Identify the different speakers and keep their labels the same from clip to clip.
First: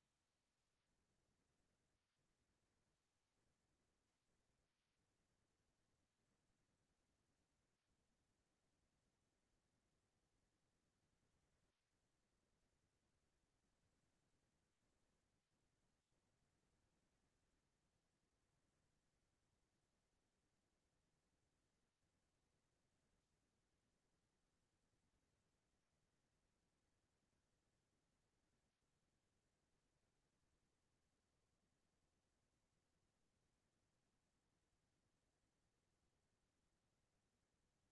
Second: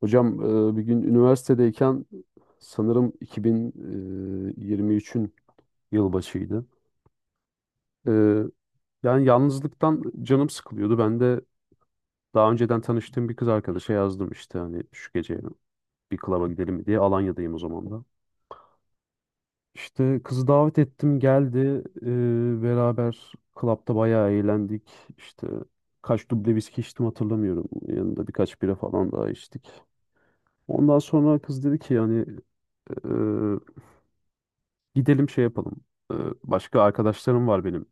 Speaker 1: Hocam, bir gün üniversitedeyken sanırım 2023'ün yılbaşıydı. E, Yani yalnızlıktan canım sıkılıyordu. Ben de daha önceden tanıştığım bir kız arkadaşa yazdım işte hani şu gece bir klaba gidelim mi diye. Alanya'dayım o zaman da. İşte kızı davet ettim geldi. Beraber klapta bayağı eğlendik. İşte kaç duble viski içtim hatırlamıyorum. Yanında birkaç bira falan daha içtik. Ondan sonra kız dedi ki yani gidelim şey yapalım. Ee, Başka arkadaşlarım var benim.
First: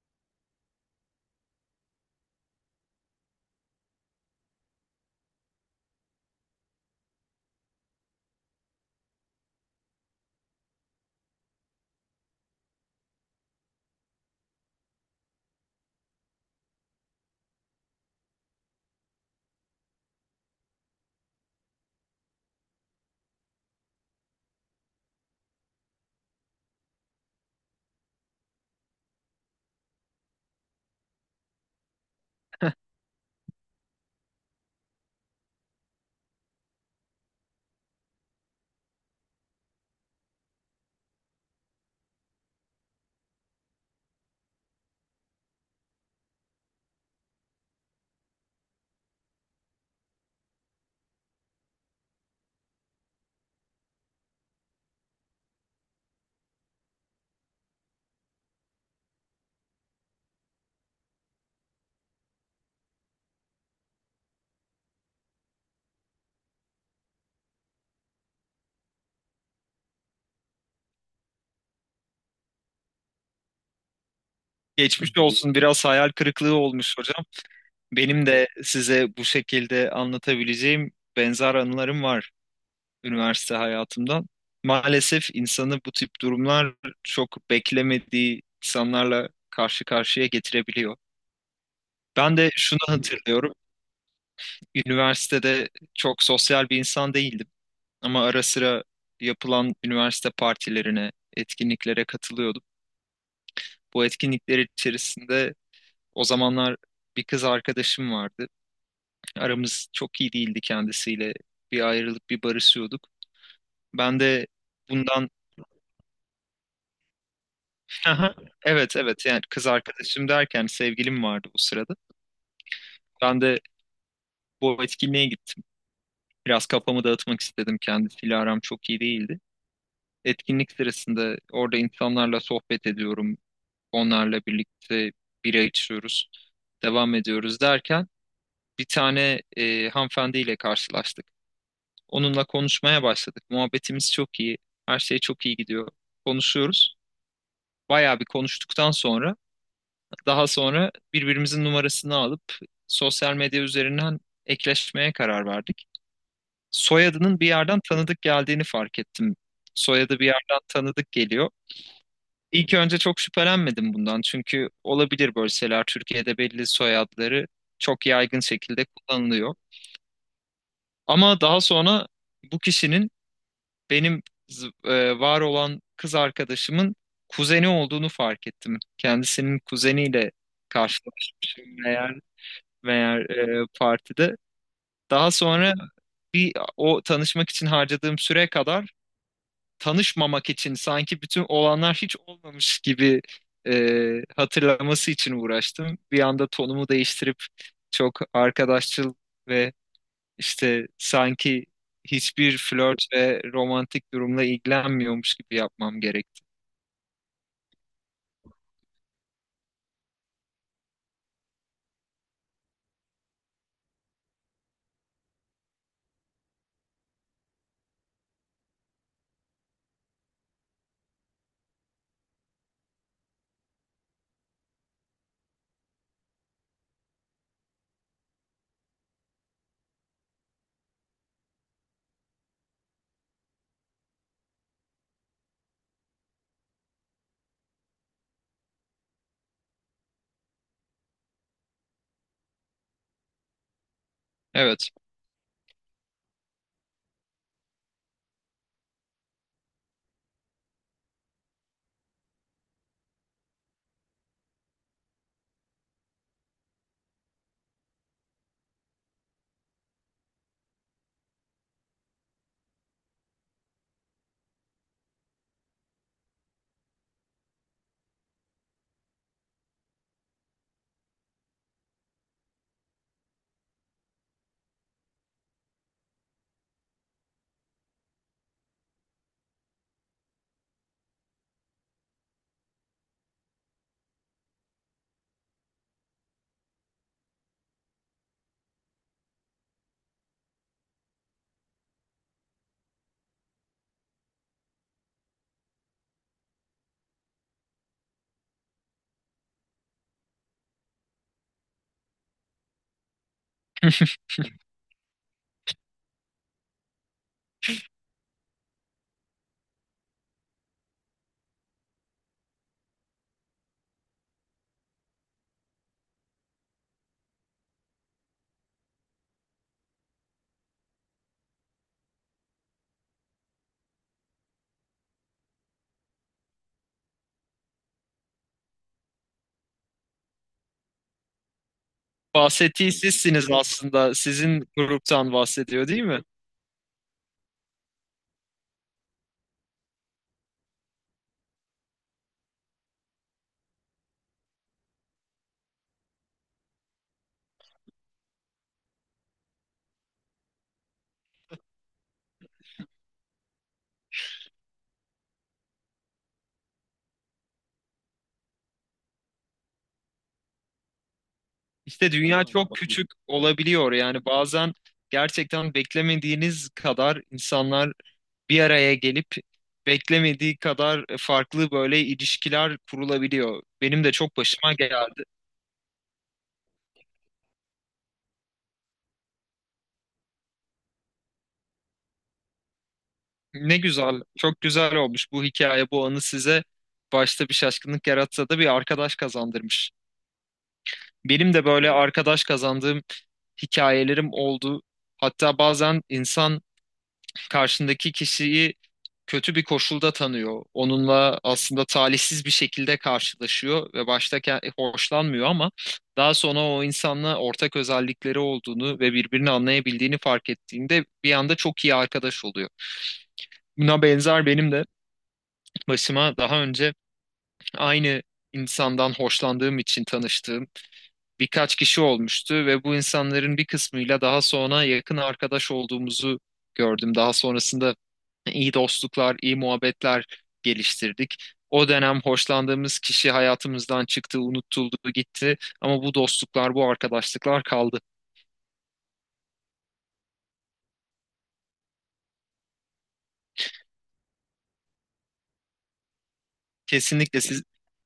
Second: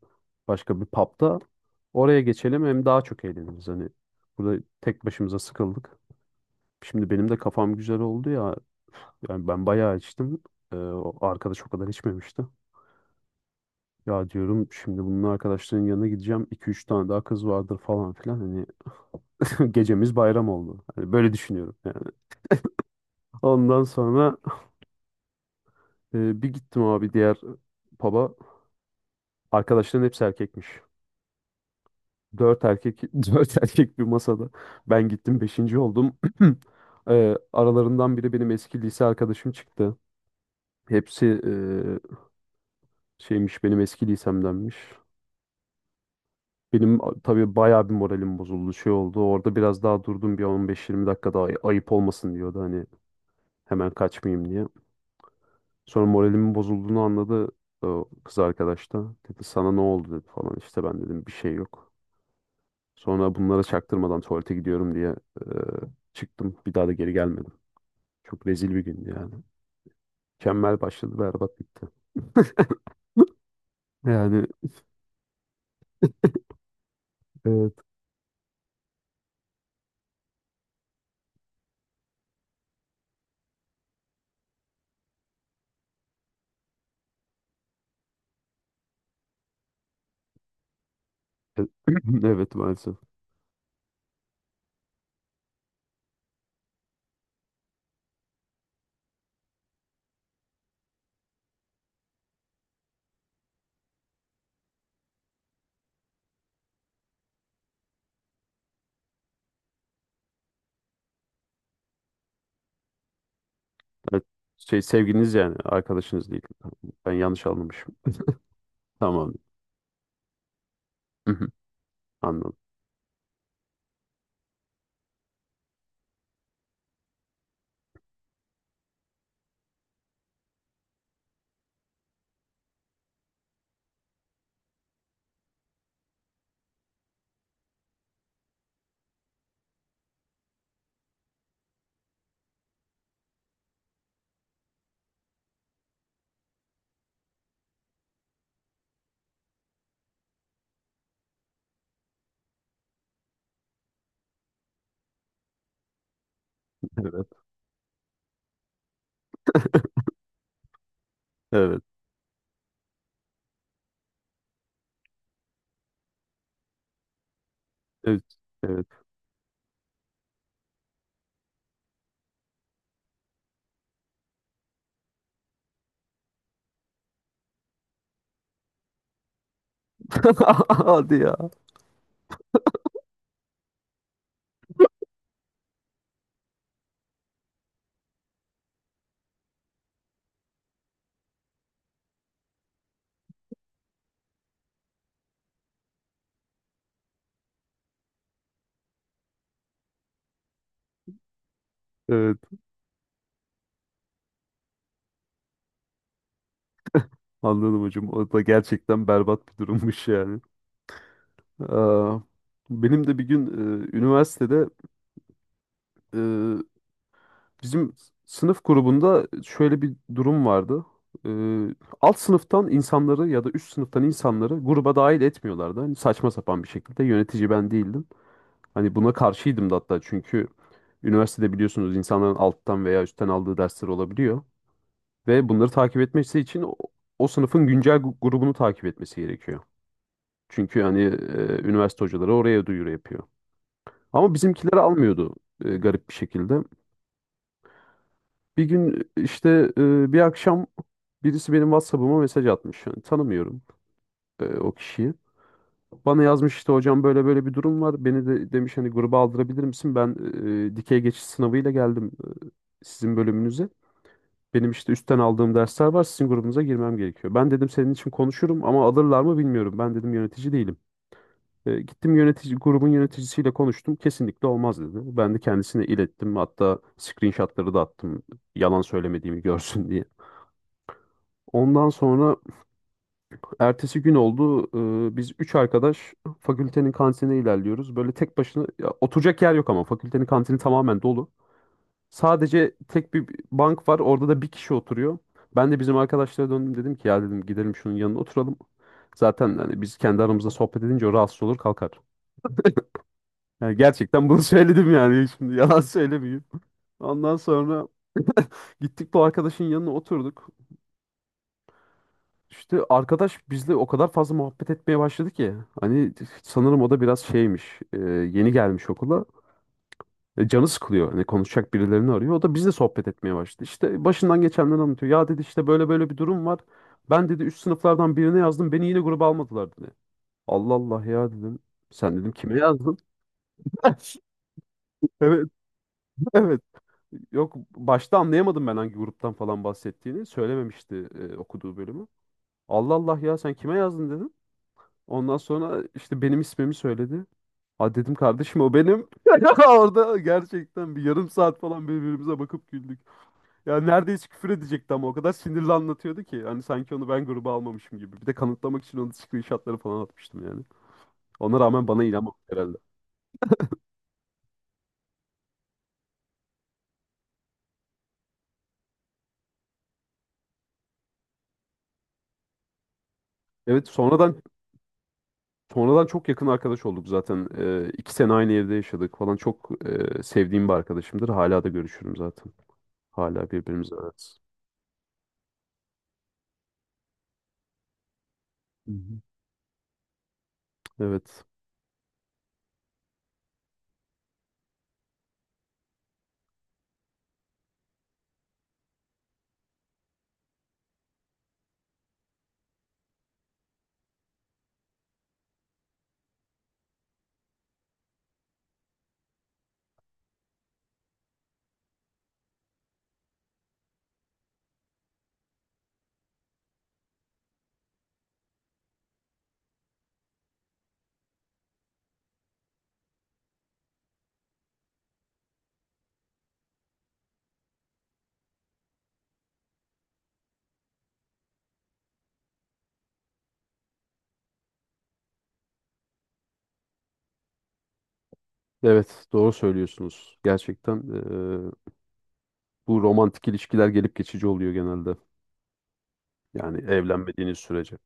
Speaker 1: Başka bir pub'da. Oraya geçelim hem daha çok eğleniriz. Hani burada tek başımıza sıkıldık. Şimdi benim de kafam güzel oldu ya. Yani ben bayağı içtim. O arkadaş o kadar içmemişti. Ya diyorum şimdi bunun arkadaşlarının yanına gideceğim. 2 üç tane daha kız vardır falan filan. Hani gecemiz bayram oldu. Hani böyle düşünüyorum yani. Ondan sonra bir gittim abi diğer pub'a. Arkadaşların hepsi erkekmiş. Dört erkek, dört erkek bir masada. Ben gittim beşinci oldum. Aralarından biri benim eski lise arkadaşım çıktı. Hepsi şeymiş benim eski lisemdenmiş. Tabii bayağı bir moralim bozuldu şey oldu. Orada biraz daha durdum bir 15 20 dakika daha ayıp olmasın diyordu hani hemen kaçmayayım diye. Sonra moralimin bozulduğunu anladı o kız arkadaş da. Dedi sana ne oldu dedi falan işte ben dedim bir şey yok. Sonra bunlara çaktırmadan tuvalete gidiyorum diye çıktım. Bir daha da geri gelmedim. Çok rezil bir gündü yani. Mükemmel başladı, berbat bitti. Yani
Speaker 2: Geçmiş olsun. Biraz hayal kırıklığı olmuş hocam.
Speaker 1: evet.
Speaker 2: Benim de size bu şekilde anlatabileceğim benzer anılarım var üniversite hayatımdan. Maalesef insanı bu tip durumlar çok beklemediği insanlarla karşı karşıya getirebiliyor. Ben de
Speaker 1: Evet,
Speaker 2: şunu
Speaker 1: maalesef.
Speaker 2: hatırlıyorum. Üniversitede çok sosyal bir insan değildim ama ara sıra yapılan üniversite partilerine, etkinliklere katılıyordum. Bu etkinlikler içerisinde o zamanlar bir kız arkadaşım vardı. Aramız çok iyi değildi kendisiyle. Bir ayrılıp bir barışıyorduk. Ben
Speaker 1: Evet,
Speaker 2: de
Speaker 1: şey
Speaker 2: bundan
Speaker 1: sevgiliniz yani arkadaşınız değil. Ben yanlış anlamışım.
Speaker 2: Aha, evet evet,
Speaker 1: Tamam.
Speaker 2: yani kız arkadaşım derken sevgilim vardı o sırada.
Speaker 1: Anladım.
Speaker 2: Ben de bu etkinliğe gittim. Biraz kafamı dağıtmak istedim. Kendisiyle aram çok iyi değildi. Etkinlik sırasında orada insanlarla sohbet ediyorum. Onlarla birlikte bira içiyoruz. Devam ediyoruz derken bir tane hanımefendiyle karşılaştık. Onunla konuşmaya başladık. Muhabbetimiz çok iyi. Her şey çok iyi gidiyor. Konuşuyoruz. Bayağı bir konuştuktan sonra daha sonra birbirimizin numarasını alıp sosyal medya üzerinden ekleşmeye karar verdik.
Speaker 1: Evet.
Speaker 2: Soyadının bir yerden tanıdık geldiğini fark ettim. Soyadı bir yerden tanıdık geliyor.
Speaker 1: Evet.
Speaker 2: İlk önce çok şüphelenmedim bundan çünkü olabilir böyle şeyler. Türkiye'de belli soyadları çok
Speaker 1: Evet.
Speaker 2: yaygın şekilde
Speaker 1: Evet.
Speaker 2: kullanılıyor. Ama daha sonra bu kişinin benim var olan kız arkadaşımın kuzeni olduğunu fark ettim. Kendisinin kuzeniyle
Speaker 1: Hadi ya.
Speaker 2: karşılaşmışım meğer, meğer partide. Daha sonra bir o tanışmak için harcadığım süre kadar tanışmamak için sanki bütün olanlar hiç olmamış gibi hatırlaması için uğraştım. Bir anda tonumu değiştirip çok arkadaşçıl ve işte sanki
Speaker 1: Evet.
Speaker 2: hiçbir flört ve romantik durumla ilgilenmiyormuş gibi yapmam gerekti.
Speaker 1: Anladım hocam. O da gerçekten berbat bir durummuş yani. Aa, benim de bir gün üniversitede bizim sınıf grubunda şöyle bir durum vardı. Ee, Alt sınıftan insanları ya da üst sınıftan insanları gruba dahil etmiyorlardı. Hani saçma sapan bir şekilde yönetici ben değildim. Hani buna karşıydım da hatta, çünkü üniversitede biliyorsunuz insanların alttan veya üstten aldığı dersler olabiliyor. Ve bunları takip etmesi için o sınıfın güncel grubunu takip etmesi gerekiyor. Çünkü hani üniversite hocaları oraya duyuru yapıyor. Ama bizimkileri
Speaker 2: Evet.
Speaker 1: almıyordu, garip bir şekilde. Bir gün işte bir akşam birisi benim WhatsApp'ıma mesaj atmış. Yani tanımıyorum o kişiyi. Bana yazmış işte hocam böyle böyle bir durum var. Beni de demiş hani gruba aldırabilir misin? Ben dikey geçiş sınavıyla geldim e, sizin bölümünüze. Benim işte üstten aldığım dersler var. Sizin grubunuza girmem gerekiyor. Ben dedim senin için konuşurum ama alırlar mı bilmiyorum. Ben dedim yönetici değilim. Gittim yönetici grubun yöneticisiyle konuştum. Kesinlikle olmaz dedi. Ben de kendisine ilettim. Hatta screenshotları da attım. Yalan söylemediğimi görsün diye. Ondan sonra ertesi gün oldu. Biz üç arkadaş fakültenin kantinine ilerliyoruz. Böyle tek başına ya, oturacak yer yok ama fakültenin kantini tamamen dolu. Sadece tek bir bank var. Orada da bir kişi oturuyor. Ben de bizim arkadaşlara döndüm dedim ki ya dedim gidelim şunun yanına oturalım. Zaten hani biz kendi aramızda sohbet edince o rahatsız olur kalkar. Yani gerçekten bunu söyledim yani şimdi yalan söylemeyeyim. Ondan sonra gittik bu arkadaşın yanına oturduk. İşte arkadaş bizle o kadar fazla muhabbet etmeye başladı ki. Hani sanırım o da biraz şeymiş. Yeni gelmiş okula. Canı sıkılıyor. Hani konuşacak birilerini arıyor. O da bizle sohbet etmeye başladı. İşte başından geçenleri anlatıyor. Ya dedi işte böyle böyle bir durum var. Ben dedi üst sınıflardan birine yazdım. Beni yine gruba almadılar dedi. Allah Allah ya dedim. Sen dedim kime
Speaker 2: Bahsettiği
Speaker 1: yazdın?
Speaker 2: sizsiniz aslında. Sizin gruptan
Speaker 1: Evet,
Speaker 2: bahsediyor, değil mi?
Speaker 1: evet. Yok, başta anlayamadım ben hangi gruptan falan bahsettiğini. Söylememişti okuduğu bölümü. Allah Allah ya sen kime yazdın dedim. Ondan sonra işte benim ismimi söyledi. Ha dedim kardeşim o benim. Orada gerçekten bir yarım saat falan birbirimize bakıp güldük. Ya neredeyse küfür edecekti ama o kadar sinirli anlatıyordu ki. Hani sanki onu ben gruba almamışım gibi. Bir de kanıtlamak için onun screenshotları falan atmıştım yani. Ona rağmen bana
Speaker 2: İşte
Speaker 1: inanmadı
Speaker 2: dünya çok
Speaker 1: herhalde.
Speaker 2: küçük olabiliyor. Yani bazen gerçekten beklemediğiniz kadar insanlar bir araya gelip beklemediği kadar farklı böyle ilişkiler kurulabiliyor.
Speaker 1: Evet,
Speaker 2: Benim de çok
Speaker 1: sonradan
Speaker 2: başıma geldi.
Speaker 1: sonradan çok yakın arkadaş olduk zaten. 2 sene aynı evde yaşadık falan. Çok sevdiğim bir arkadaşımdır. Hala da görüşürüm zaten. Hala
Speaker 2: Ne
Speaker 1: birbirimize
Speaker 2: güzel,
Speaker 1: ararız.
Speaker 2: çok güzel olmuş bu hikaye, bu anı size başta bir şaşkınlık yaratsa da bir
Speaker 1: Hı
Speaker 2: arkadaş
Speaker 1: hı.
Speaker 2: kazandırmış.
Speaker 1: Evet.
Speaker 2: Benim de böyle arkadaş kazandığım hikayelerim oldu. Hatta bazen insan karşındaki kişiyi kötü bir koşulda tanıyor. Onunla aslında talihsiz bir şekilde karşılaşıyor ve başta hoşlanmıyor ama daha sonra o insanla ortak özellikleri olduğunu ve birbirini anlayabildiğini fark ettiğinde bir anda çok iyi arkadaş oluyor. Buna benzer benim de başıma daha önce aynı insandan hoşlandığım için tanıştığım birkaç kişi olmuştu ve bu insanların bir kısmıyla daha sonra yakın arkadaş olduğumuzu gördüm. Daha sonrasında iyi dostluklar, iyi muhabbetler geliştirdik. O dönem hoşlandığımız kişi hayatımızdan çıktı, unutuldu, gitti ama bu dostluklar, bu arkadaşlıklar kaldı.
Speaker 1: Evet, doğru söylüyorsunuz. Gerçekten bu romantik ilişkiler gelip geçici oluyor genelde. Yani
Speaker 2: Kesinlikle
Speaker 1: evlenmediğiniz
Speaker 2: siz,
Speaker 1: sürece.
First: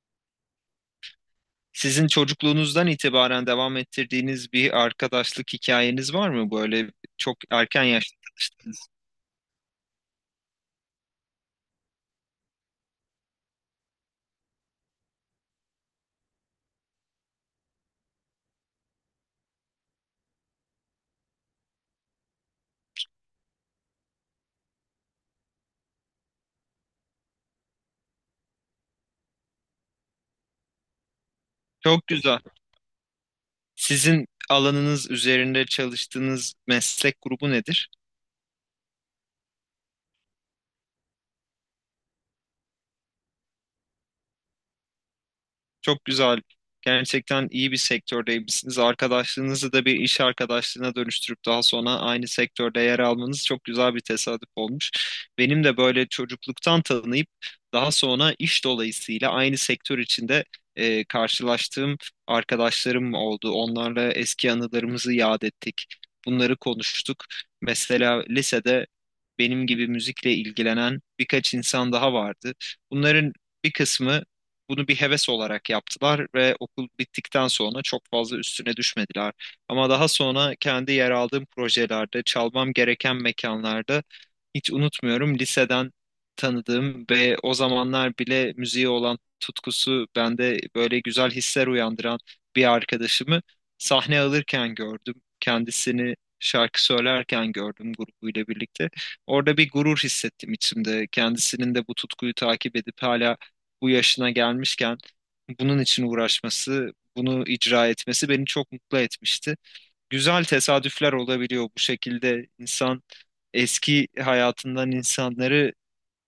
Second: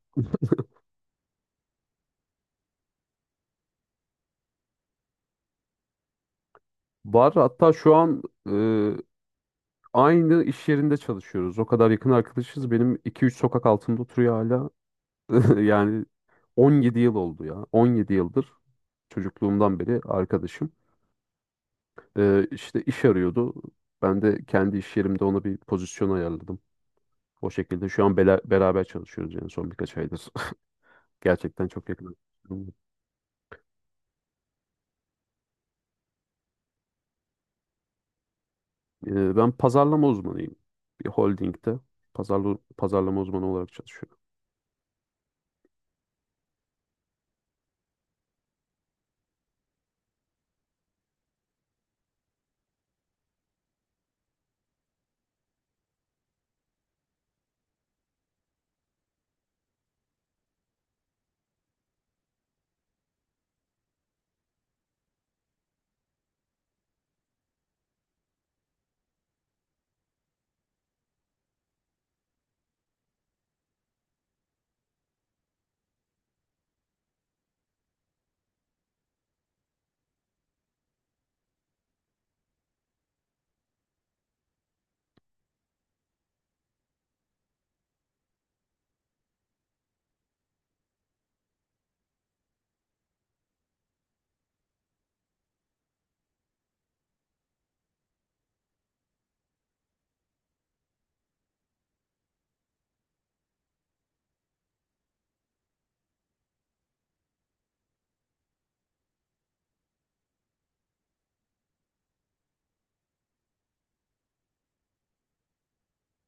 Speaker 2: sizin çocukluğunuzdan itibaren devam ettirdiğiniz bir arkadaşlık hikayeniz var mı böyle
Speaker 1: Var,
Speaker 2: çok
Speaker 1: hatta
Speaker 2: erken
Speaker 1: şu
Speaker 2: yaşta?
Speaker 1: an aynı iş yerinde çalışıyoruz. O kadar yakın arkadaşız. Benim iki üç sokak altımda oturuyor hala. Yani 17 yıl oldu ya. 17 yıldır çocukluğumdan beri arkadaşım. İşte iş arıyordu. Ben de kendi iş yerimde ona bir pozisyon ayarladım. O şekilde şu an beraber çalışıyoruz yani son birkaç aydır. Gerçekten çok
Speaker 2: Çok
Speaker 1: yakın.
Speaker 2: güzel. Sizin alanınız üzerinde çalıştığınız meslek grubu nedir?
Speaker 1: Ben pazarlama uzmanıyım. Bir holdingde pazarlama uzmanı olarak çalışıyorum.
Speaker 2: Çok güzel. Gerçekten iyi bir sektördeymişsiniz. Arkadaşlığınızı da bir iş arkadaşlığına dönüştürüp daha sonra aynı sektörde yer almanız çok güzel bir tesadüf olmuş. Benim de böyle çocukluktan tanıyıp daha sonra iş dolayısıyla aynı sektör içinde karşılaştığım arkadaşlarım oldu. Onlarla eski anılarımızı yad ettik. Bunları konuştuk. Mesela lisede benim gibi müzikle ilgilenen birkaç insan daha vardı. Bunların bir kısmı bunu bir heves olarak yaptılar ve okul bittikten sonra çok fazla üstüne düşmediler. Ama daha sonra kendi yer aldığım projelerde, çalmam gereken mekanlarda hiç unutmuyorum liseden tanıdığım ve o zamanlar bile müziğe olan tutkusu bende böyle güzel hisler uyandıran bir arkadaşımı sahne alırken gördüm. Kendisini şarkı söylerken gördüm grubuyla birlikte. Orada bir gurur hissettim içimde. Kendisinin de bu tutkuyu takip edip hala bu yaşına gelmişken bunun için uğraşması, bunu icra etmesi beni çok mutlu etmişti. Güzel tesadüfler olabiliyor bu şekilde. İnsan eski hayatından insanları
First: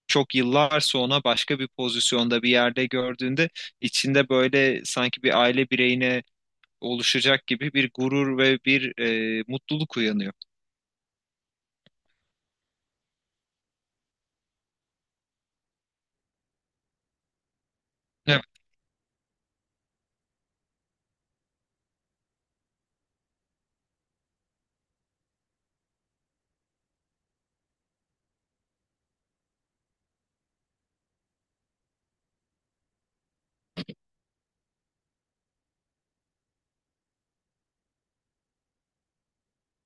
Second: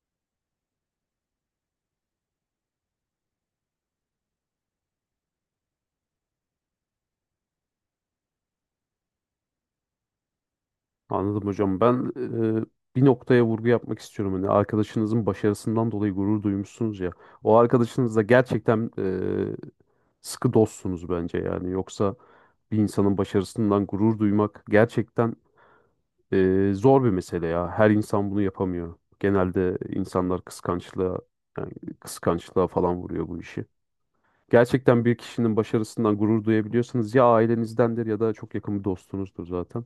Speaker 2: çok yıllar sonra başka bir pozisyonda bir yerde gördüğünde içinde böyle sanki bir aile bireyine oluşacak gibi bir gurur ve bir mutluluk uyanıyor.
Speaker 1: Anladım hocam. Ben e, bir noktaya vurgu yapmak istiyorum. Hani arkadaşınızın başarısından dolayı gurur duymuşsunuz ya. O arkadaşınızla
Speaker 2: Evet.
Speaker 1: gerçekten sıkı dostsunuz bence yani. Yoksa bir insanın başarısından gurur duymak gerçekten zor bir mesele ya. Her insan bunu yapamıyor. Genelde insanlar kıskançlığa, yani kıskançlığa falan vuruyor bu işi. Gerçekten bir kişinin başarısından gurur duyabiliyorsanız ya ailenizdendir ya da çok yakın bir dostunuzdur zaten.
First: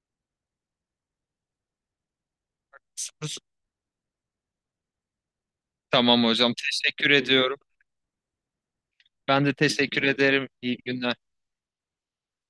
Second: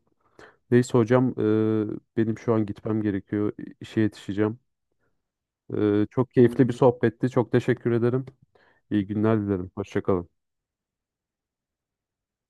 Speaker 1: Neyse hocam, benim şu an gitmem gerekiyor. İşe yetişeceğim.
Speaker 2: Tamam
Speaker 1: Çok
Speaker 2: hocam,
Speaker 1: keyifli bir
Speaker 2: teşekkür
Speaker 1: sohbetti. Çok
Speaker 2: ediyorum.
Speaker 1: teşekkür ederim. İyi günler
Speaker 2: Ben de
Speaker 1: dilerim. Hoşça
Speaker 2: teşekkür
Speaker 1: kalın.
Speaker 2: ederim. İyi günler.